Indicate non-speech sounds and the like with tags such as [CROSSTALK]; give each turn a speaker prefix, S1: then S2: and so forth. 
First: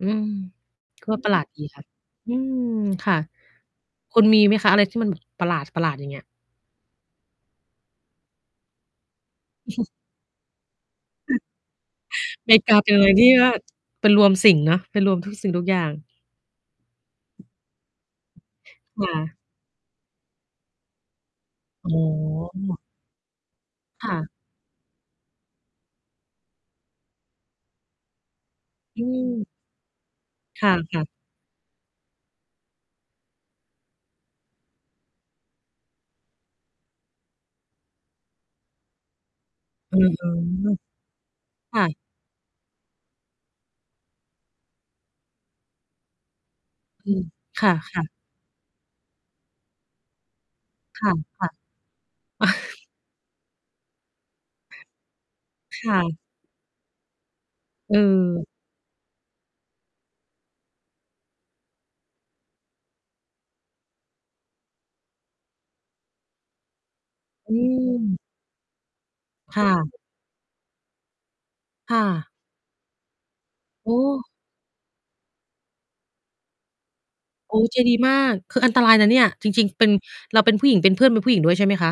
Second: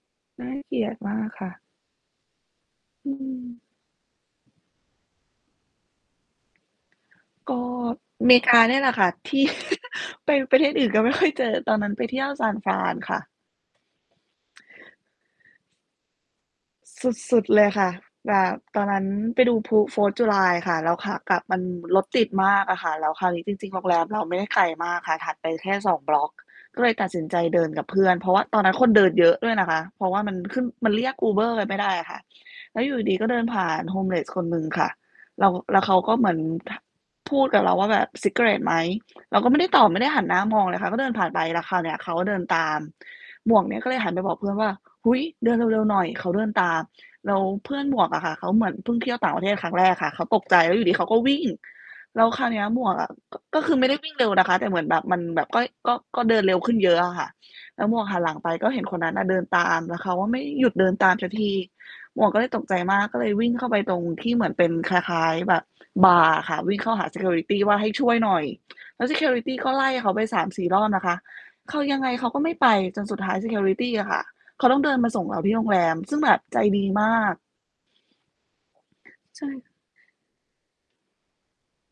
S1: อืม
S2: น่าเกลียด
S1: ก
S2: ม
S1: ็
S2: า
S1: ป
S2: ก
S1: ระหลา
S2: ค
S1: ด
S2: ่ะ
S1: ดีค่ะ อืม
S2: อ
S1: ค
S2: ื
S1: ่ะ
S2: ม
S1: คุณมีไหมคะ อะไรที่มัน ประหลาด ๆ อย่างเงี้ย?
S2: ก็เมกานี่แหละค่ะ ที่
S1: [CHUCKLES]
S2: ไปประเทศอื่นก็ไม่ค่อยเจ
S1: [CHUCKLES]
S2: อ ตอนนั้นไปเที่ยวซ
S1: เ
S2: า
S1: ม
S2: นฟ
S1: ก
S2: รา
S1: าเป็
S2: น
S1: นอะไร
S2: ค่
S1: ที
S2: ะ
S1: ่ว่า เป็นรวมสิ่งเนาะ เป็นรวมทุกสิ่งทุกอย่าง
S2: สุด ๆ เลยค่ะ แบบตอนนั
S1: ค
S2: ้น
S1: ่ะ
S2: ไปดูพลุ Fourth July ค่ะ แล้วขากลับมัน
S1: อ๋
S2: รถติดมากอ
S1: อ
S2: ะค่ะ แล้วคราวนี้จริง ๆ โรงแร
S1: ค
S2: ม
S1: ่
S2: เรา
S1: ะ
S2: ไม่ได้ไกลมากค่ะ ถัดไปแค่ 2 บล็อก ก็เลยตัดสินใจเดินกับเพื่อน เพราะว่าตอนนั้นคน
S1: อ
S2: เ
S1: ื
S2: ดินเยอะ
S1: ม
S2: ด้วยนะคะ เพราะว่ามันขึ
S1: ค
S2: ้น
S1: ่
S2: มันเร
S1: ะ
S2: ี
S1: ๆ
S2: ยก UBER กันไม่ได้อะค่ะ แล้วอยู่ดี ๆ ก็เดินผ่าน homeless คนหนึ่งค่ะ แล้ว แล้วเขาก็เหมือน พ พูดกับเราว่า แบบ "ซิกาเร็ตต์ ไหม?" เราก็ไม่ได้ตอบ
S1: อ
S2: ไ
S1: ื
S2: ม่ไ
S1: อ
S2: ด้หั
S1: อ
S2: น
S1: ื
S2: หน้ามองเล
S1: อ
S2: ยค่ะ ก็เดินผ่านไป แล้วค
S1: ค
S2: รา
S1: ่
S2: วเนี้
S1: ะ
S2: ยเขาก็เดินตาม หมวกเนี่ยก็เลยหันไปบอกเพื่อนว่า "อุ๊ย เดินเร็ว ๆ หน่อย เขาเดินตาม"
S1: อืม
S2: แล้ว
S1: ค
S2: เ
S1: ่
S2: พื่อนหม
S1: ะ
S2: วก
S1: ๆ
S2: อะค่ะ เขาเหมือนเพิ่งเที่ยวต่างประเทศครั้งแรกค่ะ เขาตกใจ แล้วอยู่ดี ๆ
S1: ค
S2: เขาก็วิ่ง
S1: ่ะ
S2: แล้วค
S1: ๆ
S2: ราวเนี้ยหม
S1: [CHUCKLES]
S2: วกอะ ก ก็คือไม่ได้วิ่งเร็วนะคะ แต่เหมือนแบบมันแบบ ก็
S1: ค
S2: ก็
S1: ่ะ
S2: ก็เดินเร็วขึ้นเยอะอะค่ะ แล้วหม
S1: เ
S2: วกหันหลัง
S1: ออ
S2: ไป ก็เห็นคนนั้นอะเดินตาม แล้วเขาก็ไม่หยุดเดินตามสักที หมวกก็เลยตกใจมาก ก็เลยวิ่งเข้าไปตรงที่เหมือนเป็นคล้าย ๆ แบบบาร์อะค่ะ วิ่งเข้าหา ซีเคียวริ
S1: อ
S2: ต
S1: ื
S2: ี ว่าให้ช่วย
S1: ม
S2: หน่อย แล้ว ซีเคียวริตี
S1: ค่
S2: ก็ไล่
S1: ะ
S2: เขาไป 3-4 รอบนะคะ เขา
S1: ค
S2: ยั
S1: ่
S2: งไงเขา
S1: ะ
S2: ก็ไม่ไป จนสุดท้าย ซีเคียวริต
S1: โอ
S2: ี
S1: ้
S2: อะค่ะ เขาต้องเดินมาส่งเราที่โรงแรม ซึ่งแบบใจดีมาก
S1: โอ้ ใจดีมาก คืออันตรายนะเนี่ย
S2: ใช
S1: จ
S2: ่
S1: ริ
S2: ค
S1: ง
S2: ่ะ
S1: ๆ เป็น เราเป็นผู้หญิง เป็น เพื่อนเป็นผู้หญิงด้วยใช่ไหมคะ?